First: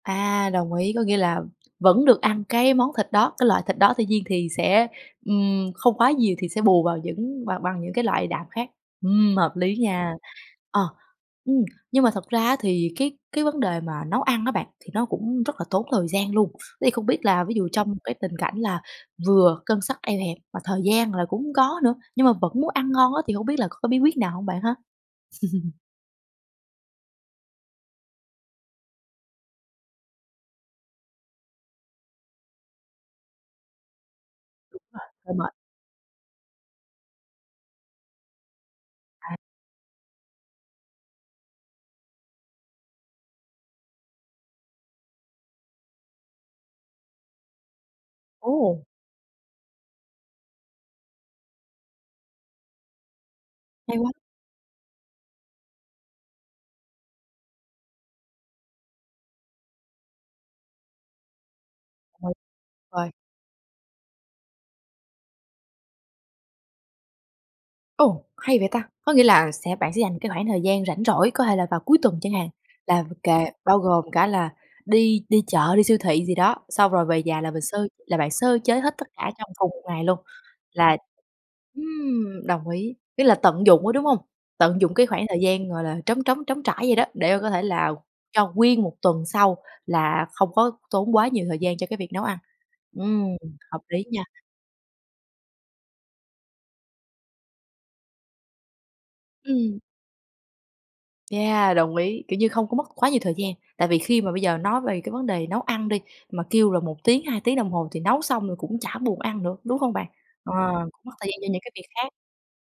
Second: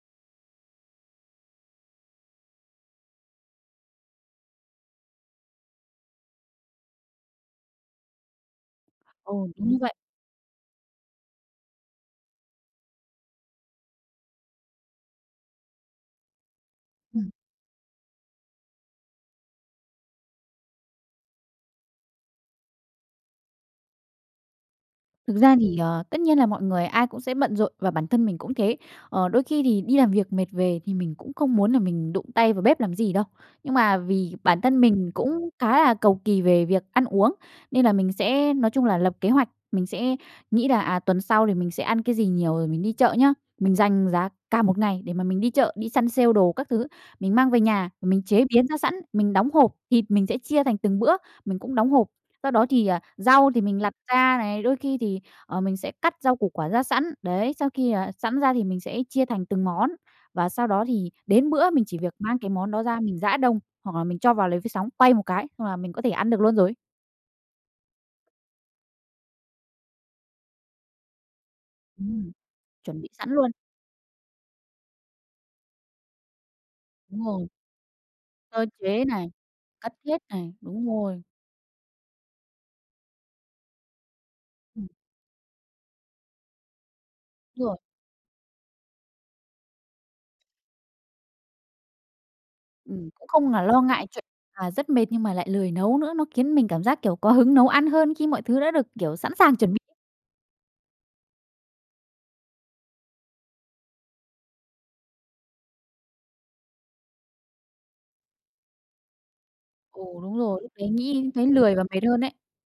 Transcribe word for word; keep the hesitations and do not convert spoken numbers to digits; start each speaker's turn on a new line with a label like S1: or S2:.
S1: À, đồng ý, có nghĩa là vẫn được ăn cái món thịt đó, cái loại thịt đó, tuy nhiên thì sẽ, ừm, không quá nhiều thì sẽ bù vào những bằng bằng những cái loại đạm khác. Ừm,
S2: Ồ,
S1: hợp
S2: đúng
S1: lý
S2: như vậy.
S1: nha. Ờ, ừm, nhưng mà thật ra á thì cái cái vấn đề mà nấu ăn á bạn, thì nó cũng rất là tốn thời gian luôn. Thế thì không biết
S2: Ừm.
S1: là ví dụ trong cái tình cảnh là vừa ngân sách eo hẹp mà thời gian là cũng hông có nữa, nhưng mà vẫn muốn ăn ngon á thì hông biết là có cái bí quyết nào hông bạn ha?
S2: Thực ra thì, à, tất nhiên là mọi người ai cũng sẽ bận rộn và bản thân mình cũng thế. Ờ, đôi khi thì đi làm việc mệt về thì mình cũng không muốn là mình đụng tay vào bếp làm gì đâu. Nhưng mà vì bản
S1: Đúng
S2: thân
S1: rồi,
S2: mình
S1: hơi
S2: cũng
S1: mệt.
S2: khá là cầu kỳ về việc ăn uống, nên là mình sẽ nói chung là lập kế
S1: À.
S2: hoạch, mình sẽ nghĩ là, à, tuần sau thì mình sẽ ăn cái gì nhiều rồi mình đi chợ nhá. Mình dành giá cả một ngày để mà mình đi chợ, đi sale đồ các thứ, mình mang về nhà mình chế biến ra
S1: Ồ!
S2: sẵn, mình đóng hộp. Thịt mình sẽ chia thành từng bữa mình cũng đóng hộp, sau đó thì, à, rau thì mình lặt
S1: Hay quá.
S2: ra này, đôi khi thì, ờ, mình sẽ cắt rau củ quả ra sẵn. Đấy, sau khi, à, sẵn ra thì mình sẽ chia thành từng món và sau đó thì đến bữa mình chỉ việc
S1: Ừ,
S2: mang cái món đó ra
S1: rồi.
S2: mình rã đông, hoặc là mình cho vào lò vi sóng quay một cái xong là mình có thể ăn được luôn rồi.
S1: Ồ! Hay vậy ta, có nghĩa là sẽ bạn sẽ dành cái khoảng thời gian rảnh rỗi có thể là vào cuối tuần
S2: Ừm,
S1: chẳng hạn,
S2: chuẩn
S1: là
S2: bị sẵn
S1: kệ
S2: luôn.
S1: bao gồm cả là đi đi chợ đi siêu thị gì đó. Xong rồi về
S2: Đúng
S1: nhà
S2: rồi.
S1: là mình sơ là bạn sơ
S2: Sơ
S1: chế hết
S2: chế
S1: tất
S2: này,
S1: cả trong cùng một
S2: cất
S1: ngày luôn.
S2: hết này, đúng
S1: Là
S2: rồi.
S1: ừm, đồng ý, tức là tận dụng á, đúng hông? Tận
S2: Ừm.
S1: dụng cái khoảng thời gian, gọi là, trống trống trống trải vậy đó, để mà có thể
S2: Rồi.
S1: là cho nguyên một tuần sau là không có tốn quá nhiều thời gian cho cái việc nấu ăn.
S2: Ừm,
S1: Ừm,
S2: cũng không là
S1: hợp
S2: lo
S1: lý
S2: ngại
S1: nha.
S2: chuyện là rất mệt nhưng mà lại lười nấu nữa, nó kiến mình cảm giác, kiểu, có hứng nấu ăn hơn khi mọi thứ đã được, kiểu, sẵn sàng chuẩn
S1: Ừm.
S2: [unintelligible]
S1: Yeah, đồng ý, kiểu như, không có mất quá nhiều thời gian. Tại vì khi mà bây giờ nói về cái vấn đề nấu ăn đi, mà kêu là một tiếng hai tiếng đồng hồ thì nấu xong rồi cũng chả buồn ăn nữa, đúng không bạn?
S2: Ồ, đúng
S1: Ờ,
S2: rồi, lúc đấy
S1: cũng mất thời
S2: nghĩ
S1: gian cho
S2: thấy
S1: những cái
S2: lười và
S1: việc
S2: mệt
S1: khác.
S2: hơn ấy.